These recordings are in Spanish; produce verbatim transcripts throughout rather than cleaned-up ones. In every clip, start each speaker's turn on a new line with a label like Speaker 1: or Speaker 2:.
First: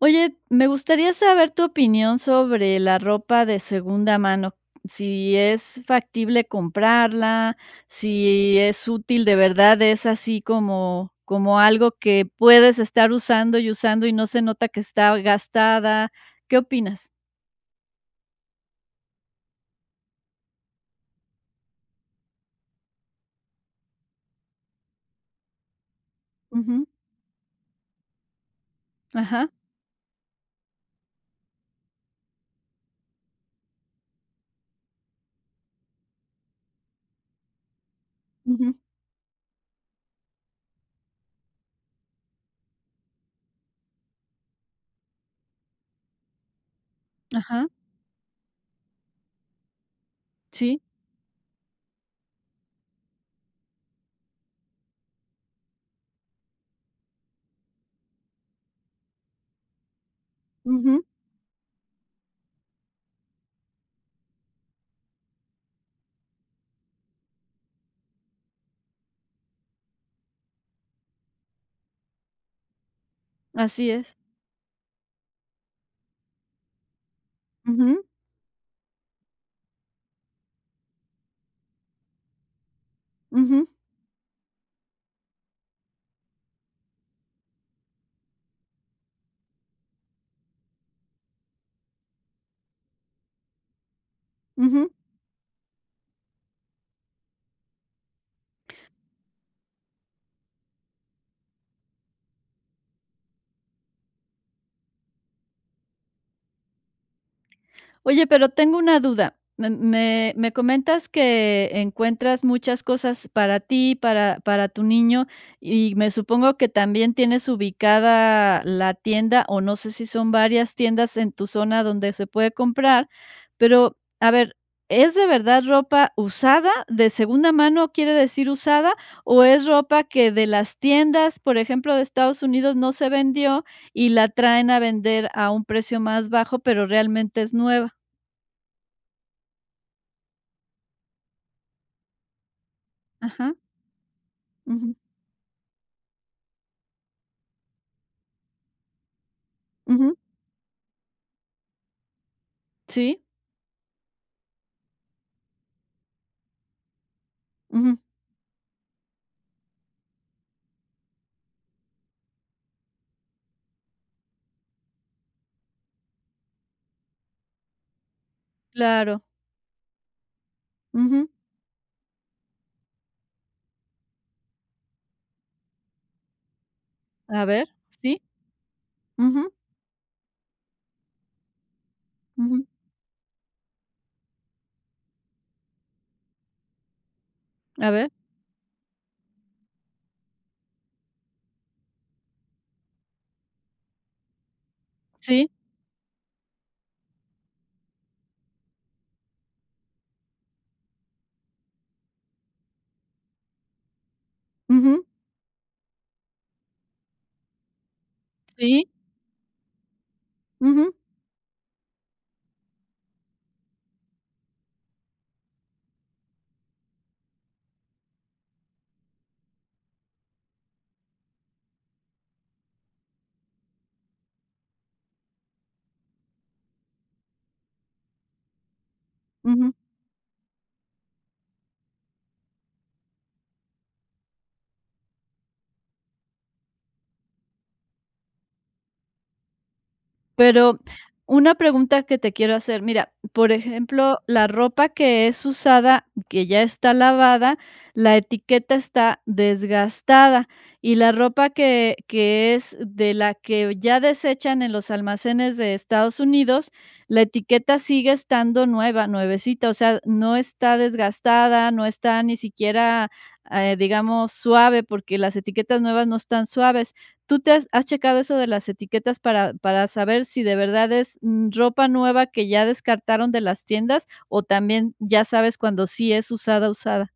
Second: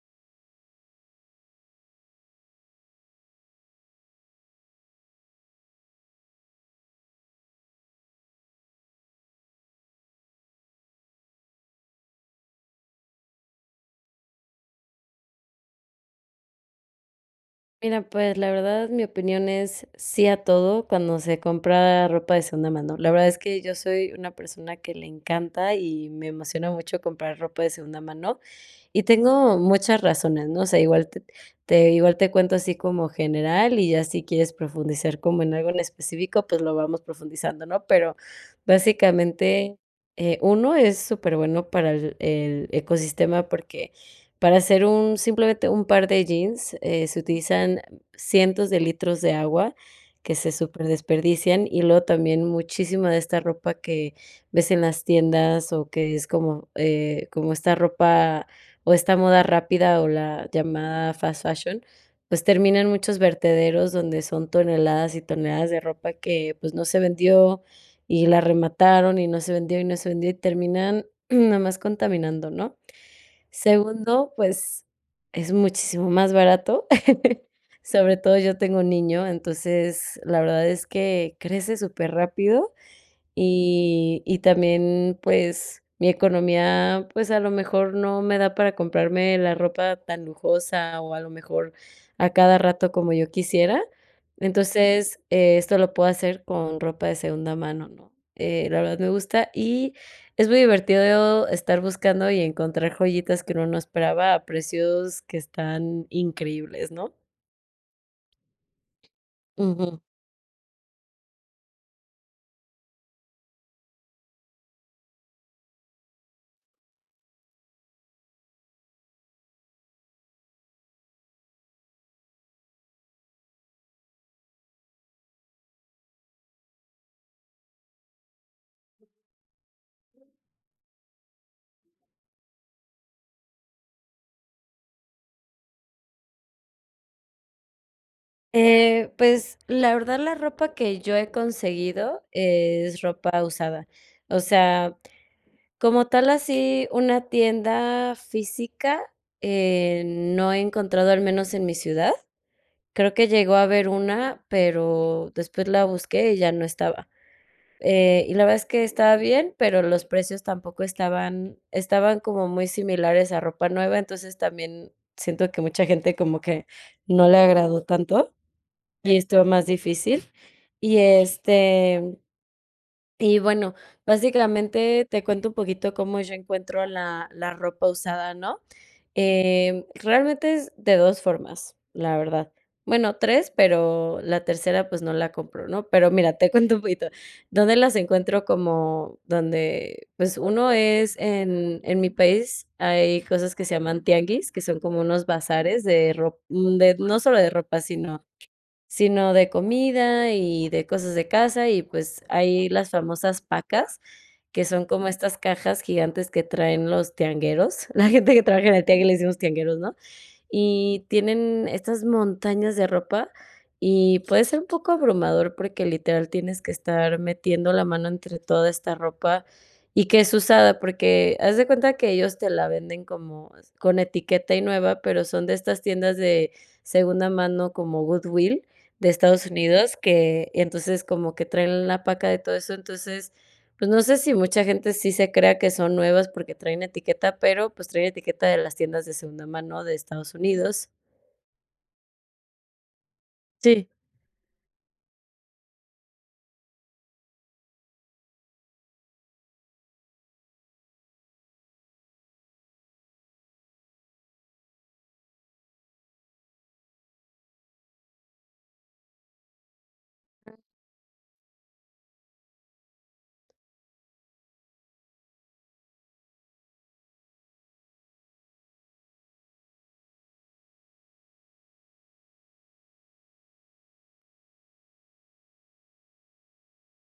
Speaker 1: Oye, me gustaría saber tu opinión sobre la ropa de segunda mano, si es factible comprarla, si es útil de verdad, es así como como algo que puedes estar usando y usando y no se nota que está gastada. ¿Qué opinas?
Speaker 2: Mira, pues, la verdad, mi opinión es, sí a todo, cuando se compra ropa de segunda mano, la verdad es que yo soy una persona que le encanta y me emociona
Speaker 1: Ujú.
Speaker 2: mucho comprar ropa de segunda mano, y
Speaker 1: Ajá.
Speaker 2: tengo muchas razones, ¿no? O sea, igual te te igual te cuento, así como general y ya si quieres profundizar como en algo en específico, pues lo vamos profundizando, ¿no? Pero,
Speaker 1: Ujú.
Speaker 2: básicamente, eh, uno, es súper bueno para el el ecosistema porque, para hacer un, simplemente, un par de jeans eh, se
Speaker 1: Ajá.
Speaker 2: utilizan cientos de litros de agua, que se
Speaker 1: Sí.
Speaker 2: superdesperdician, y luego también muchísima de esta ropa que, ves en las tiendas o que es como eh, como esta ropa, o esta moda rápida, o la
Speaker 1: Ujú.
Speaker 2: llamada fast fashion, pues termina en muchos vertederos donde son toneladas y toneladas de ropa que, pues no se vendió, y la remataron y no se vendió, y no se vendió y terminan, nada más contaminando, ¿no?
Speaker 1: Así es.
Speaker 2: Segundo, pues, es muchísimo más barato,
Speaker 1: Ujú.
Speaker 2: sobre todo yo tengo niño, entonces, la verdad es que, crece superrápido
Speaker 1: Ujú.
Speaker 2: y y también, pues, mi economía, pues, a lo mejor no me da para comprarme la ropa tan lujosa o a lo mejor, a cada rato como yo quisiera.
Speaker 1: Ujú.
Speaker 2: Entonces, esto lo puedo hacer con ropa de segunda mano, ¿no? Eh, la verdad me gusta y, es muy divertido estar buscando y encontrar joyitas que uno no esperaba a precios que están, increíbles, ¿no?
Speaker 1: Oye, pero tengo una duda. Me
Speaker 2: Ujú.
Speaker 1: me me comentas que encuentras muchas cosas para ti, para para tu niño, y me supongo que también tienes ubicada la tienda, o no sé si son varias tiendas en tu zona donde se puede comprar, pero, a ver, ¿es de verdad ropa usada? ¿De segunda mano, quiere decir usada? ¿O es ropa que de las tiendas, por ejemplo, de Estados Unidos no se vendió y la traen a vender a un precio más bajo, pero realmente es nueva?
Speaker 2: Eh, pues, la verdad la ropa que yo he conseguido es ropa
Speaker 1: Ajá.
Speaker 2: usada. O
Speaker 1: Ujú.
Speaker 2: sea, como tal así, una tienda física, eh,
Speaker 1: Ujú.
Speaker 2: no he encontrado al menos en mi ciudad. Creo
Speaker 1: Sí.
Speaker 2: que llegó a haber una, pero después la busqué y ya no estaba,
Speaker 1: Ujú.
Speaker 2: eh, y la verdad es que estaba bien, pero los precios tampoco estaban estaban como muy similares a ropa nueva, entonces, también siento que mucha gente como que no le agradó tanto y
Speaker 1: Claro.
Speaker 2: estuvo más difícil. Y,
Speaker 1: Ujú.
Speaker 2: este, y bueno, básicamente te cuento un poquito cómo yo encuentro la
Speaker 1: A
Speaker 2: la
Speaker 1: ver.
Speaker 2: ropa
Speaker 1: Sí.
Speaker 2: usada, ¿no?,
Speaker 1: Ujú.
Speaker 2: eh, realmente es de dos formas, la verdad.
Speaker 1: Ujú.
Speaker 2: Bueno, tres, pero la tercera, pues, no la compro, ¿no?, pero mira, te cuento un poquito, ¿dónde
Speaker 1: A
Speaker 2: las
Speaker 1: ver.
Speaker 2: encuentro?, como donde, pues, uno es en en mi país, hay cosas que se llaman tianguis, que son como unos
Speaker 1: Sí.
Speaker 2: bazares de rop de no solo de ropa, sino sino de comida y de cosas de casa, y pues, hay las famosas pacas, que son
Speaker 1: Ujú.
Speaker 2: como estas cajas gigantes que traen los tiangueros, la gente que trabaja en el
Speaker 1: Sí.
Speaker 2: tianguis le decimos tiangueros, ¿no?,
Speaker 1: Ujú.
Speaker 2: y tienen estas montañas de ropa, y puede ser un poco abrumador porque literal tienes que estar metiendo la mano entre toda esta ropa y que es usada, porque haz de cuenta que ellos te la venden como con etiqueta y nueva, pero son de estas tiendas de segunda mano como Goodwilll de Estados
Speaker 1: Ujú.
Speaker 2: Unidos, que entonces, como que traen la paca de todo eso. Entonces, pues no sé si mucha gente sí se crea que son nuevas porque traen etiqueta, pero pues, trae etiqueta de las tiendas de segunda mano de Estados
Speaker 1: Pero,
Speaker 2: Unidos.
Speaker 1: una pregunta que te quiero hacer, mira, por
Speaker 2: Sí.
Speaker 1: ejemplo, la ropa que es usada, que ya está lavada, la etiqueta está desgastada, y la ropa que que es de la que ya desechan en los almacenes de Estados Unidos, la etiqueta sigue estando nueva, nuevecita, o sea, no está desgastada, no está ni siquiera, eh, digamos, suave, porque las etiquetas nuevas no están suaves, ¿tú te has has checado eso de las etiquetas para para saber si de verdad es ropa nueva que ya descartaron de las tiendas, o también ya sabes cuando sí es usada, usada?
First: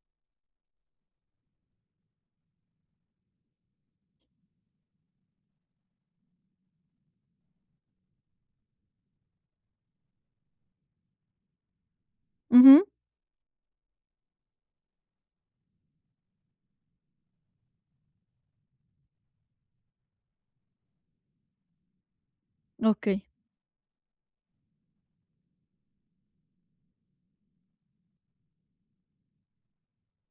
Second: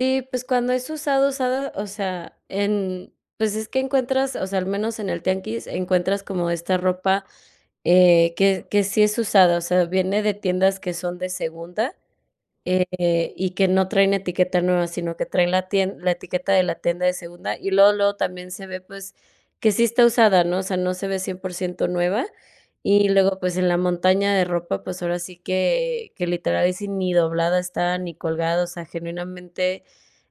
Speaker 2: Y pues, cuando es usada, usada, o sea, en, pues es que encuentras, o sea, al menos en el tianguis encuentras como esta ropa eh, que que sí es usada, o sea, viene de tiendas que son de segunda,
Speaker 1: Ujú.
Speaker 2: eh, y que no traen etiqueta nueva, sino que traen la tien la etiqueta de la tienda de segunda, y luego, luego también se ve, pues, que sí está usada, ¿no? O sea, no se ve cien por ciento nueva. Y
Speaker 1: Okey.
Speaker 2: luego, pues, en la montaña de ropa, pues, ahora sí que que literal ahí sí, ni doblada está, ni colgada, o sea, genuinamente,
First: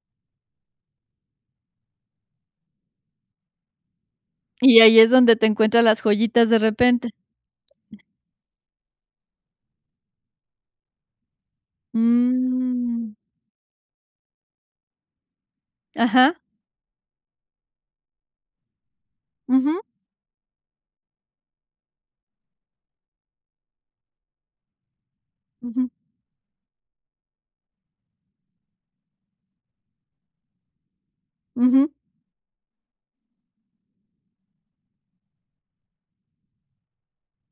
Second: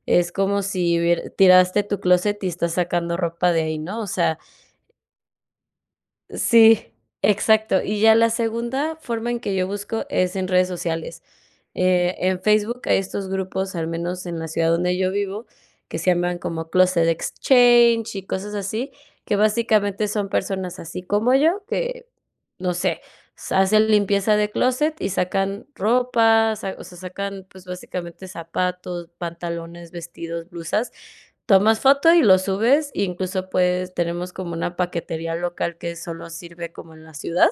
Speaker 2: es como si hubiere tiraste tu clóset y estás sacando ropa de ahí, ¿no? O sea
Speaker 1: Y ahí es donde te encuentras las joyitas de
Speaker 2: Sí,
Speaker 1: repente.
Speaker 2: exacto. Y ya la segunda forma en que yo busco es en redes sociales. Eh, en Facebook hay
Speaker 1: Mm.
Speaker 2: estos grupos al menos en la ciudad donde yo vivo, que se
Speaker 1: Ajá.
Speaker 2: llaman como Closet Exchanges y cosas así, que
Speaker 1: Ujú.
Speaker 2: básicamente son personas así como yo, que, no sé, sa hacen limpieza de closet y sacan
Speaker 1: Ujú.
Speaker 2: ropa, sa o sea, sacan, pues básicamente zapatos, pantalones, vestidos, blusas. Tomas
Speaker 1: Ujú.
Speaker 2: foto y lo subes, incluso, pues, tenemos como una paquetería local que solo sirve como en la ciudad.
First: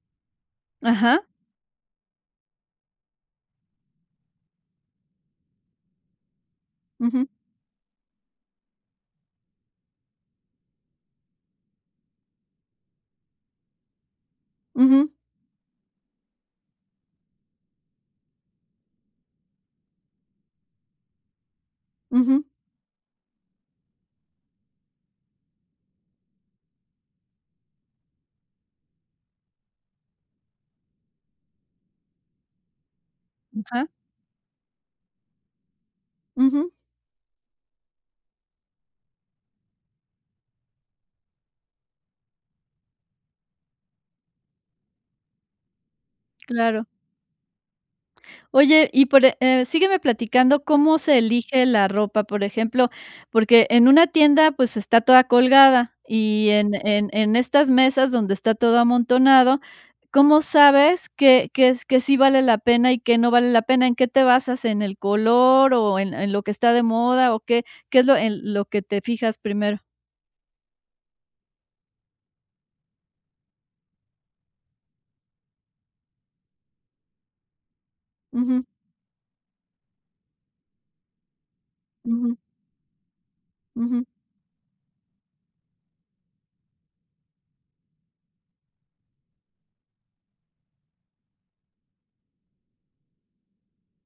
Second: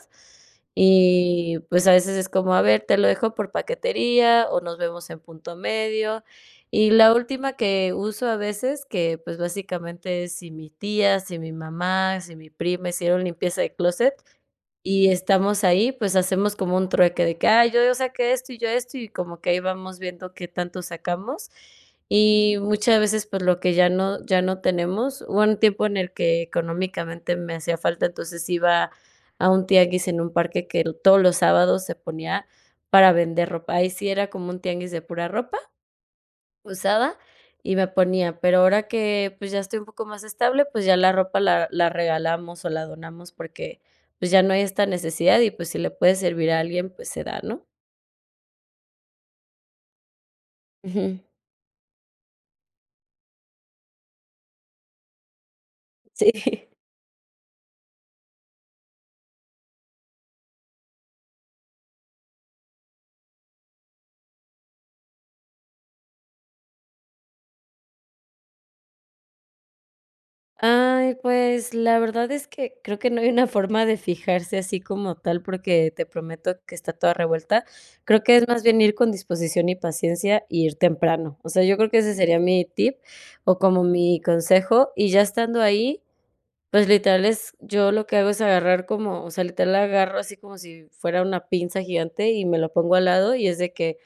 Speaker 1: Ajá.
Speaker 2: Y, pues, a veces es como, a ver, te lo dejo por paquetería o nos vemos en punto medio. Y la
Speaker 1: Ujú.
Speaker 2: última que uso a veces que, pues básicamente es, si mi tía, si mi mamá, si mi prima hicieron limpieza de clóset, y
Speaker 1: Ujú.
Speaker 2: estamos ahí, pues hacemos como un trueque de que: "Ay, yo yo saqué esto y yo esto", y como que ahí vamos viendo qué tanto sacamos.
Speaker 1: Ujú.
Speaker 2: Y muchas veces, pues lo que ya no ya no tenemos, hubo un tiempo en el que económicamente me hacía falta, entonces iba, a un tianguis en un parque que todos los sábados se ponía, para vender ropa, ahí
Speaker 1: Ajá.
Speaker 2: sí era como un tianguis de pura ropa,
Speaker 1: Ujú.
Speaker 2: usada, y me ponía, pero ahora que, pues, ya estoy un poco más estable pues ya la ropa la la regalamos o la donamos porque, pues ya no hay esta necesidad y pues, si le puede servir a
Speaker 1: Claro.
Speaker 2: alguien, pues, se da, ¿no?
Speaker 1: Oye, y por, e eh sígueme platicando cómo se
Speaker 2: Ujú.
Speaker 1: elige la ropa, por ejemplo, porque en una tienda, pues, está toda colgada,
Speaker 2: Sí.
Speaker 1: y en en en estas mesas donde está todo amontonado, ¿cómo sabes qué qué es qué sí vale la pena y qué no vale la pena? ¿En qué te basas?, ¿en el color o en en lo que está de moda? O, ¿qué? ¿Qué es lo en lo que te fijas primero?
Speaker 2: Ay, pues, la verdad es que creo que no hay una forma de fijarse así como tal, porque te prometo que está toda revuelta. Creo que es más
Speaker 1: Ujú.
Speaker 2: bien ir con disposición y paciencia, y ir temprano. O sea, yo creo que ese
Speaker 1: Ujú.
Speaker 2: sería mi tip o como
Speaker 1: Ujú.
Speaker 2: mi consejo, y ya estando ahí, pues, literal es yo lo que hago es agarrar como o sea, literal la agarro así como si fuera una pinza gigante y me lo pongo al lado y es de que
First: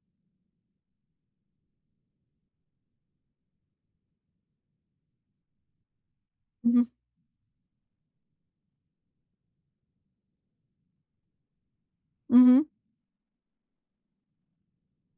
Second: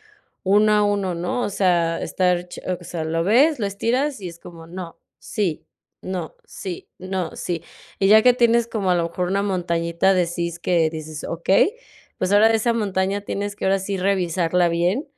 Speaker 2: uno a uno, ¿no? O sea, estar che o sea, lo ves, lo estiras y es como: "No, sí, no,
Speaker 1: Ujú.
Speaker 2: sí, no, sí". Y ya que tienes como a lo mejor una montañita de sís que dices: "Okey", pues ahora de
Speaker 1: Ujú.
Speaker 2: esa montaña tienes que ahora sí revisarla bien,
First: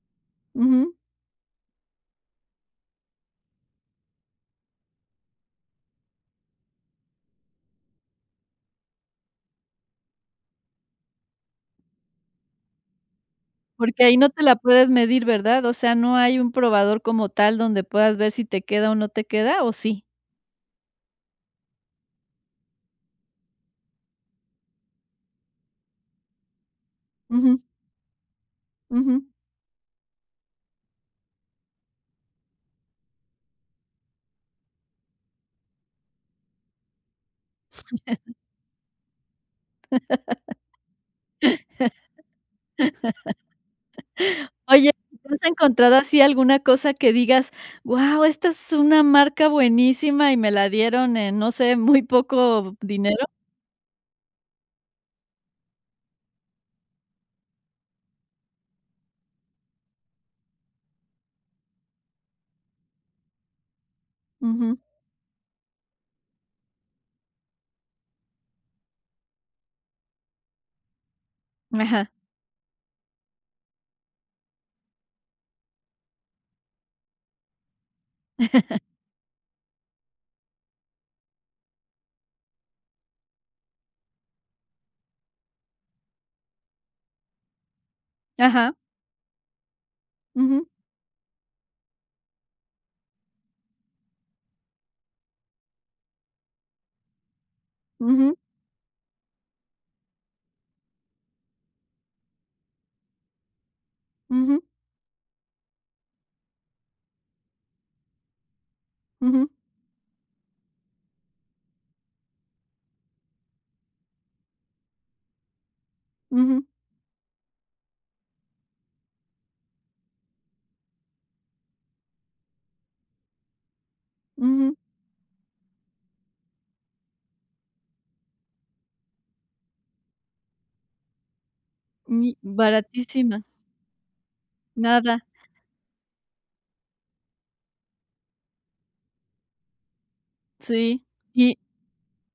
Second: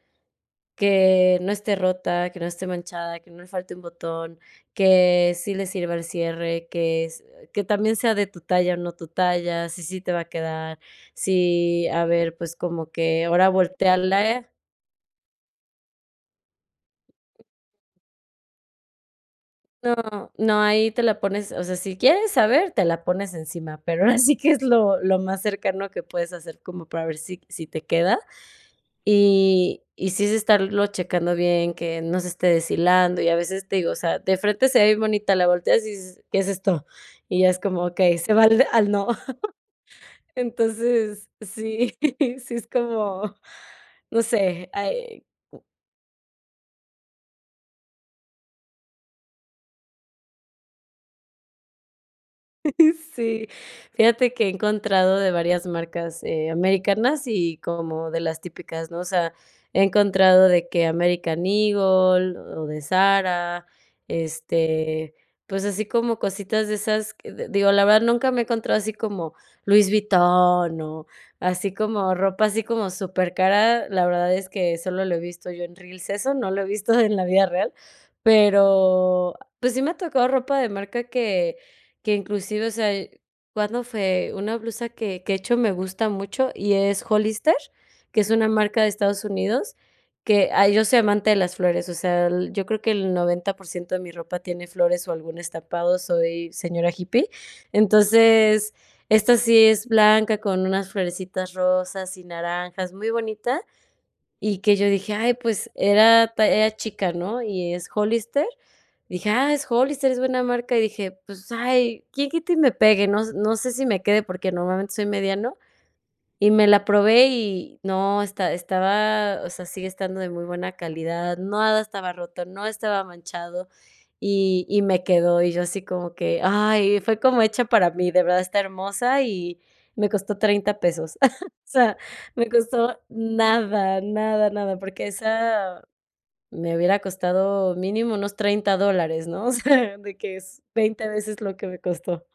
Speaker 1: Ujú.
Speaker 2: que no esté rota, que no esté manchada, que no le falte un botón, que sí le sirva el cierre, que es que también sea de tu talla o no tu talla, si sí te va a quedar, si a ver, pues como que ahora
Speaker 1: Porque ahí no te
Speaker 2: voltéarle
Speaker 1: la puedes medir, ¿verdad? O sea, no hay un probador como tal donde puedas ver si te queda o no te queda, ¿o sí?
Speaker 2: No, no, ahí te la pones, o sea, si quieres saber, te la pones encima, pero ahora sí que es lo lo más cercano que puedes hacer como para ver si
Speaker 1: Ujú.
Speaker 2: si te queda
Speaker 1: Ujú.
Speaker 2: y y sí es estarlo checando bien, que no se esté deshilando y a veces te digo, o sea, de frente se ve bien bonita, la volteas y dices: "¿Qué es esto?". Y ya es como: "Okey", ese va al al no. Entonces sí, sí es como no sé,
Speaker 1: Oye,
Speaker 2: ay
Speaker 1: ¿te has encontrado así alguna cosa que digas? Guau, esta es una marca buenísima y me la dieron en, no sé, muy poco dinero.
Speaker 2: Sí, fíjate que he encontrado de varias marcas, eh, americanas y como de las típicas, ¿no? O sea, he encontrado de que American Eagle o de Zara,
Speaker 1: Ujú.
Speaker 2: este, pues así como cositas de esas que, d digo, la verdad nunca me he encontrado así como Louis Vuitton o así
Speaker 1: Ajá.
Speaker 2: como ropa así como supercara. La verdad es que solo lo he visto yo en Reels, eso no lo he visto en la vida real, pero, pues, sí me ha tocado ropa de marca que que inclusive, o sea, cuando fue una blusa que que, de hecho, me gusta mucho y es Hollister, que es una
Speaker 1: Ajá.
Speaker 2: marca de Estados Unidos, que,
Speaker 1: Ujú.
Speaker 2: ay, yo soy amante de las flores. O sea, yo creo que el noventa por ciento de mi ropa tiene flores o algún estampado, soy señora hippie.
Speaker 1: Ujú.
Speaker 2: Entonces, esta sí es blanca con unas florecitas rosas y naranjas, muy bonita, y
Speaker 1: Ujú.
Speaker 2: que yo dije: "Ay, pues era talla era chica, ¿no?". Y es Hollister. Dije:
Speaker 1: Ujú.
Speaker 2: "Ah, es Hollister, es buena marca". Y dije: "Pues, ay, quién quita y me pegue". No s no sé si me quede, porque normalmente soy mediano y me
Speaker 1: Ujú.
Speaker 2: la probé y no esta estaba, o sea, sigue estando de muy buena calidad, nada estaba roto, no estaba manchado y
Speaker 1: Ujú.
Speaker 2: y me quedó y yo así como que: "Ay, fue como hecha para mí, de verdad está hermosa", y me costó treinta pesos. O sea,
Speaker 1: Mm, y
Speaker 2: me costó
Speaker 1: Baratísima.
Speaker 2: nada, nada, nada, porque
Speaker 1: Nada.
Speaker 2: esa me hubiera costado mínimo unos treinta dólares, ¿no? O sea, de que es
Speaker 1: Sí.
Speaker 2: veinte veces
Speaker 1: Y
Speaker 2: lo que me costó.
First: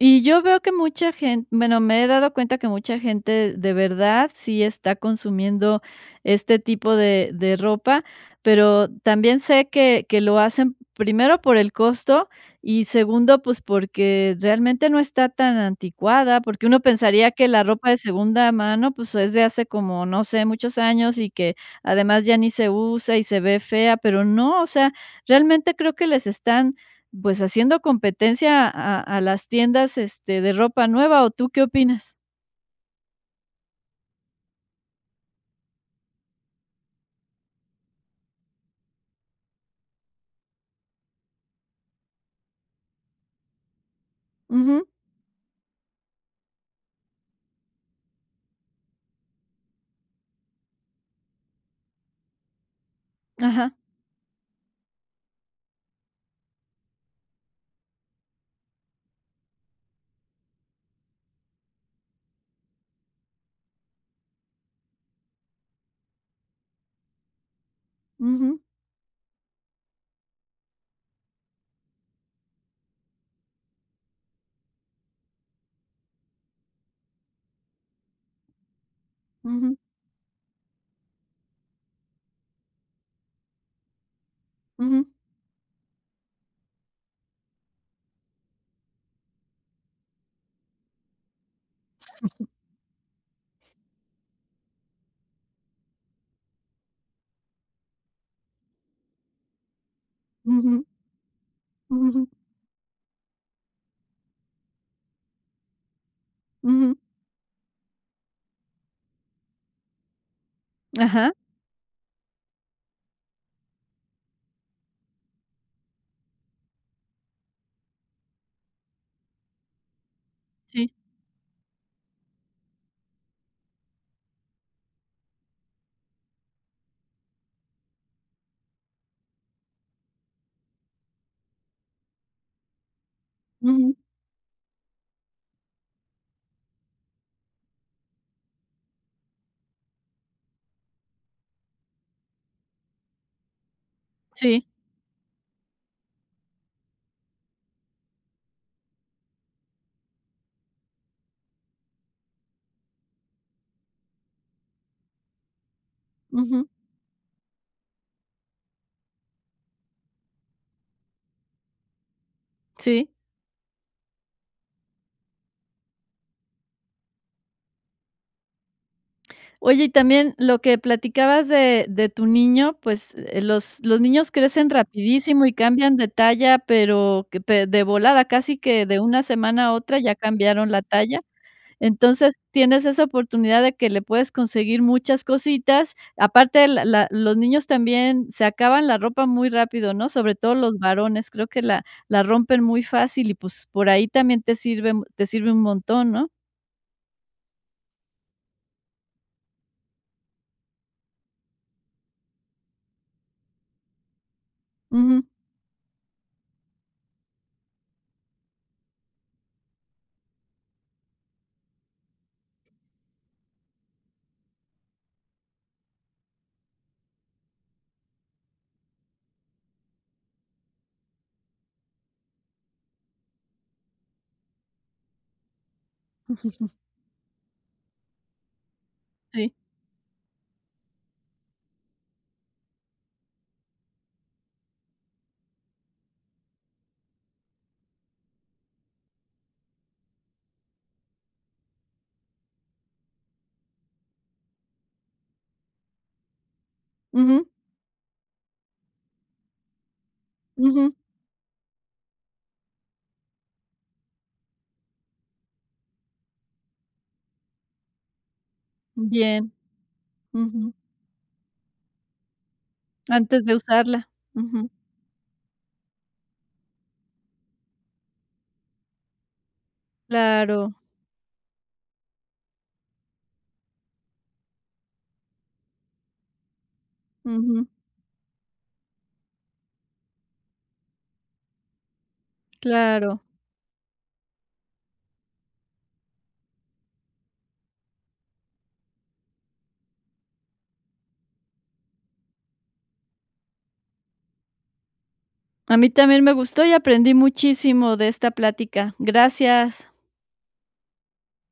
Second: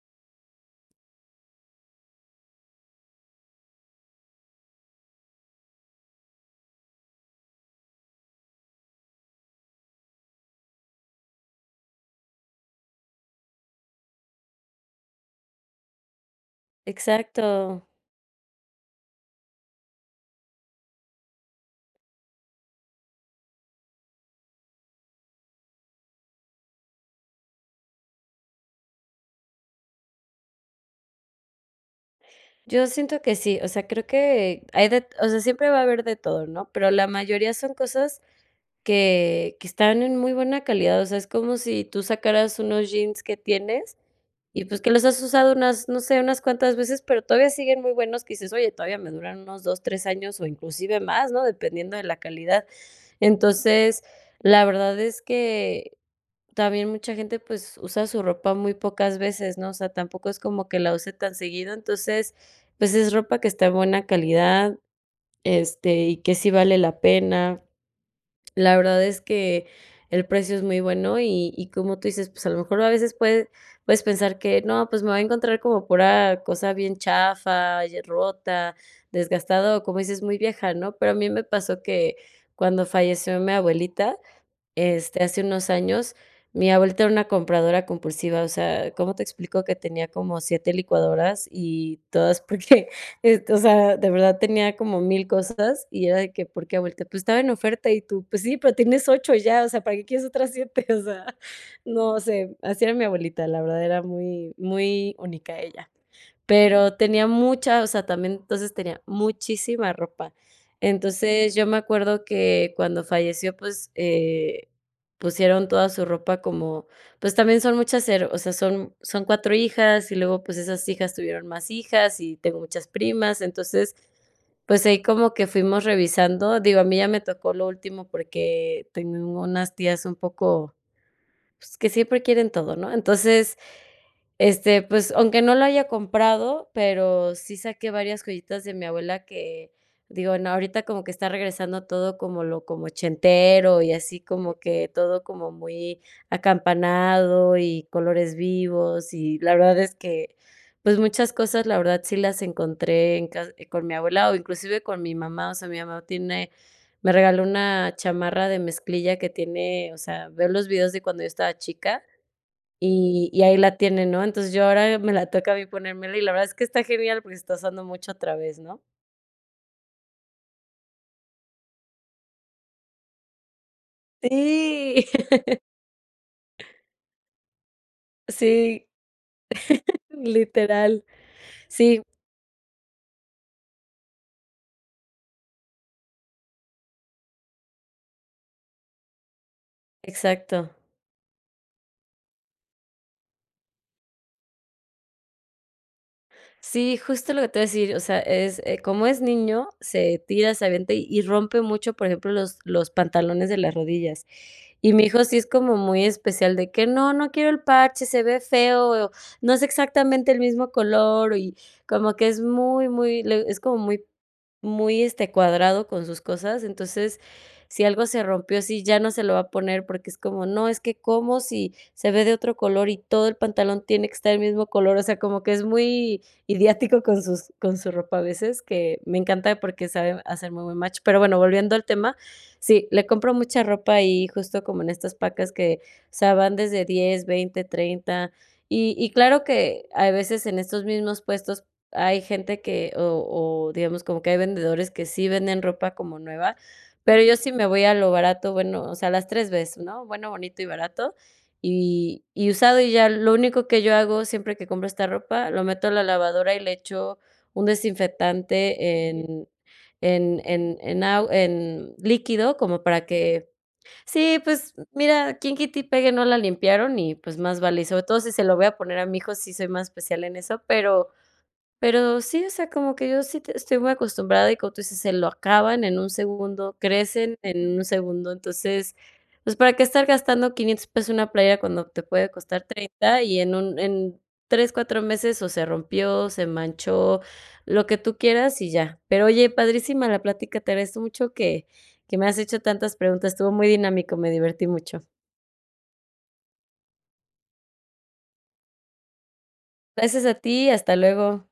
Speaker 1: Y yo veo que mucha gen bueno, me he dado cuenta que mucha gente, de verdad, sí está consumiendo este tipo de de ropa, pero también sé que que lo hacen, primero, por el costo y, segundo, pues, porque realmente no está tan anticuada, porque uno pensaría que la
Speaker 2: Exacto.
Speaker 1: ropa de segunda mano, pues, es de hace como, no sé, muchos años y que, además, ya ni se usa y se ve fea, pero no, o sea, realmente creo que les están, pues, haciendo competencia a a a las tiendas, este, de ropa nueva, ¿o tú qué opinas?
Speaker 2: Yo siento que sí, o sea, creo que hay de o sea, siempre va a haber de todo, ¿no? Pero la mayoría son cosas que que están en muy buena calidad, o sea, es como si tú sacaras unos jeans que tienes y, pues,
Speaker 1: Ujú.
Speaker 2: que los has usado unas, no sé, unas cuantas veces, pero todavía siguen muy buenos, que dices: “Oye, todavía me duran unos dos tres años o inclusive más, ¿no?”. Dependiendo de la calidad.
Speaker 1: Ajá.
Speaker 2: Entonces, la verdad es que también mucha gente, pues, usa su ropa muy pocas veces, ¿no? O sea, tampoco es como que la use tan seguido. Entonces, pues, es ropa que está de buena calidad, este, y que sí vale la pena.
Speaker 1: Ujú.
Speaker 2: La verdad es que el precio es muy bueno y y como tú dices, pues a lo mejor a veces puede puedes pensar que no, pues me voy a encontrar como pura cosa bien chafa y eh, rota, desgastada
Speaker 1: Ujú.
Speaker 2: o, como dices, muy vieja, ¿no? Pero a mí me pasó que cuando falleció mi abuelita,
Speaker 1: Ujú.
Speaker 2: este, hace unos años, mi abuelita era una compradora compulsiva, o sea, cómo te explico que tenía como siete licuadoras y todas porque, este O sea, de verdad tenía como mil cosas y era de que: “¿Por qué, abuelita?”. “Pues estaba en oferta”. Y tú: “Pues sí, pero tienes ocho ya, o sea, ¿para qué quieres otras
Speaker 1: Ujú.
Speaker 2: siete?”. O sea, no sé, así era mi abuelita, la verdad, era muy muy única ella. Pero
Speaker 1: Ujú.
Speaker 2: tenía mucha, o sea, también, entonces, tenía muchísima ropa.
Speaker 1: Ajá.
Speaker 2: Entonces, yo me acuerdo que cuando falleció, pues, eh, pusieron toda su ropa como pues también son muchas, ero o sea, son son cuatro hijas y luego, pues esas
Speaker 1: Sí.
Speaker 2: hijas tuvieron más hijas y tengo muchas primas. Entonces, pues ahí como que fuimos revisando Digo, a mí ya me tocó lo último porque tengo unas tías un poco pues que siempre quieren todo, ¿no? Entonces,
Speaker 1: Ujú.
Speaker 2: este, pues aunque no lo haya comprado, pero sí saqué varias joyitas de mi abuela que digo: “No, ahorita como que está regresando todo como lo como ochentero y así como
Speaker 1: Sí.
Speaker 2: que todo como muy acampanado y colores vivos”. Y la verdad es que, pues muchas cosas, la verdad, sí las encontré en ca con mi abuela o inclusive con mi mamá. O sea, mi mamá tiene
Speaker 1: Ujú.
Speaker 2: me regaló una chamarra de mezclilla que tiene o sea, veo los videos de cuando yo estaba chica
Speaker 1: Sí
Speaker 2: y y ahí la tiene, ¿no? Entonces, yo ahora me la toca a mí ponérmela y la verdad es que está genial porque se está usando mucho otra vez, ¿no?
Speaker 1: Oye, y también lo que platicabas de de tu niño, pues, eh, los los niños crecen
Speaker 2: Sí.
Speaker 1: rapidísimo y cambian de talla, pero que pe de volada, casi que
Speaker 2: Sí.
Speaker 1: de una semana a otra ya cambiaron la
Speaker 2: Literal.
Speaker 1: talla.
Speaker 2: Sí.
Speaker 1: Entonces, tienes esa oportunidad de que le puedes conseguir muchas cositas. Aparte, la la los niños también se acaban la ropa muy rápido, ¿no? Sobre todo
Speaker 2: Exacto.
Speaker 1: los varones, creo que la la la rompen muy fácil y, pues, por ahí también te sirve mu te sirve un montón, ¿no?
Speaker 2: Sí, justo lo que te iba a decir, o sea, es como es niño, se tira, se avienta y rompe mucho, por ejemplo, los los pantalones de las rodillas. Y mi hijo
Speaker 1: Ujú.
Speaker 2: sí es como muy especial, de que: “No, no quiero el parche, se ve feo, no es exactamente el mismo color”, y como que es muy, muy es como muy muy, este, cuadrado con sus cosas. Entonces, si algo se rompió, sí, ya no se lo va a poner, porque es como: “No, es que como si se ve de otro color y todo el pantalón tiene que estar el mismo color”, o sea, como que es muy ideático con sus con su ropa a veces, que me
Speaker 1: Sí.
Speaker 2: encanta porque sabe hacer muy buen match. Pero bueno, volviendo al tema, sí, le compro mucha ropa ahí justo como en estas pacas que, o sea, van desde diez veinte treinta. Y y claro que hay veces en estos mismos puestos hay gente que o o, digamos, como que hay vendedores que sí venden ropa como nueva, pero yo
Speaker 1: Ujú.
Speaker 2: sí me voy a lo barato, bueno, o sea, las tres bes, ¿no? Bueno, bonito y
Speaker 1: Ujú.
Speaker 2: barato. Y y usado, y ya lo único que yo hago siempre que compro esta ropa, lo meto a la lavadora y le echo un desinfectante, en
Speaker 1: Bien.
Speaker 2: en
Speaker 1: Ujú.
Speaker 2: en en agu en líquido como para
Speaker 1: Antes
Speaker 2: que
Speaker 1: de usarla.
Speaker 2: Sí,
Speaker 1: Ujú.
Speaker 2: pues mira, quién quita y pegue no la limpiaron y pues más vale, y sobre todo si se lo voy a poner a mi hijo, sí soy más especial en eso,
Speaker 1: Claro.
Speaker 2: pero pero sí, o sea, como que yo sí te estoy muy acostumbrada y como tú dices: “Se lo acaban en un segundo, crecen
Speaker 1: Ujú.
Speaker 2: en un segundo”. Entonces, pues, ¿para qué estar gastando quinientos pesos en una playera cuando te puede costar
Speaker 1: Claro.
Speaker 2: treinta? Y en un en tres cuatro meses, o se rompió, se manchó, lo que tú quieras y ya. Pero, oye, padrísima la plática, te agradezco mucho que que me has hecho tantas preguntas. Estuvo muy dinámico, me divertí mucho.
Speaker 1: A mí también me gustó y aprendí muchísimo de esta plática. Gracias.
Speaker 2: Gracias a ti, hasta luego.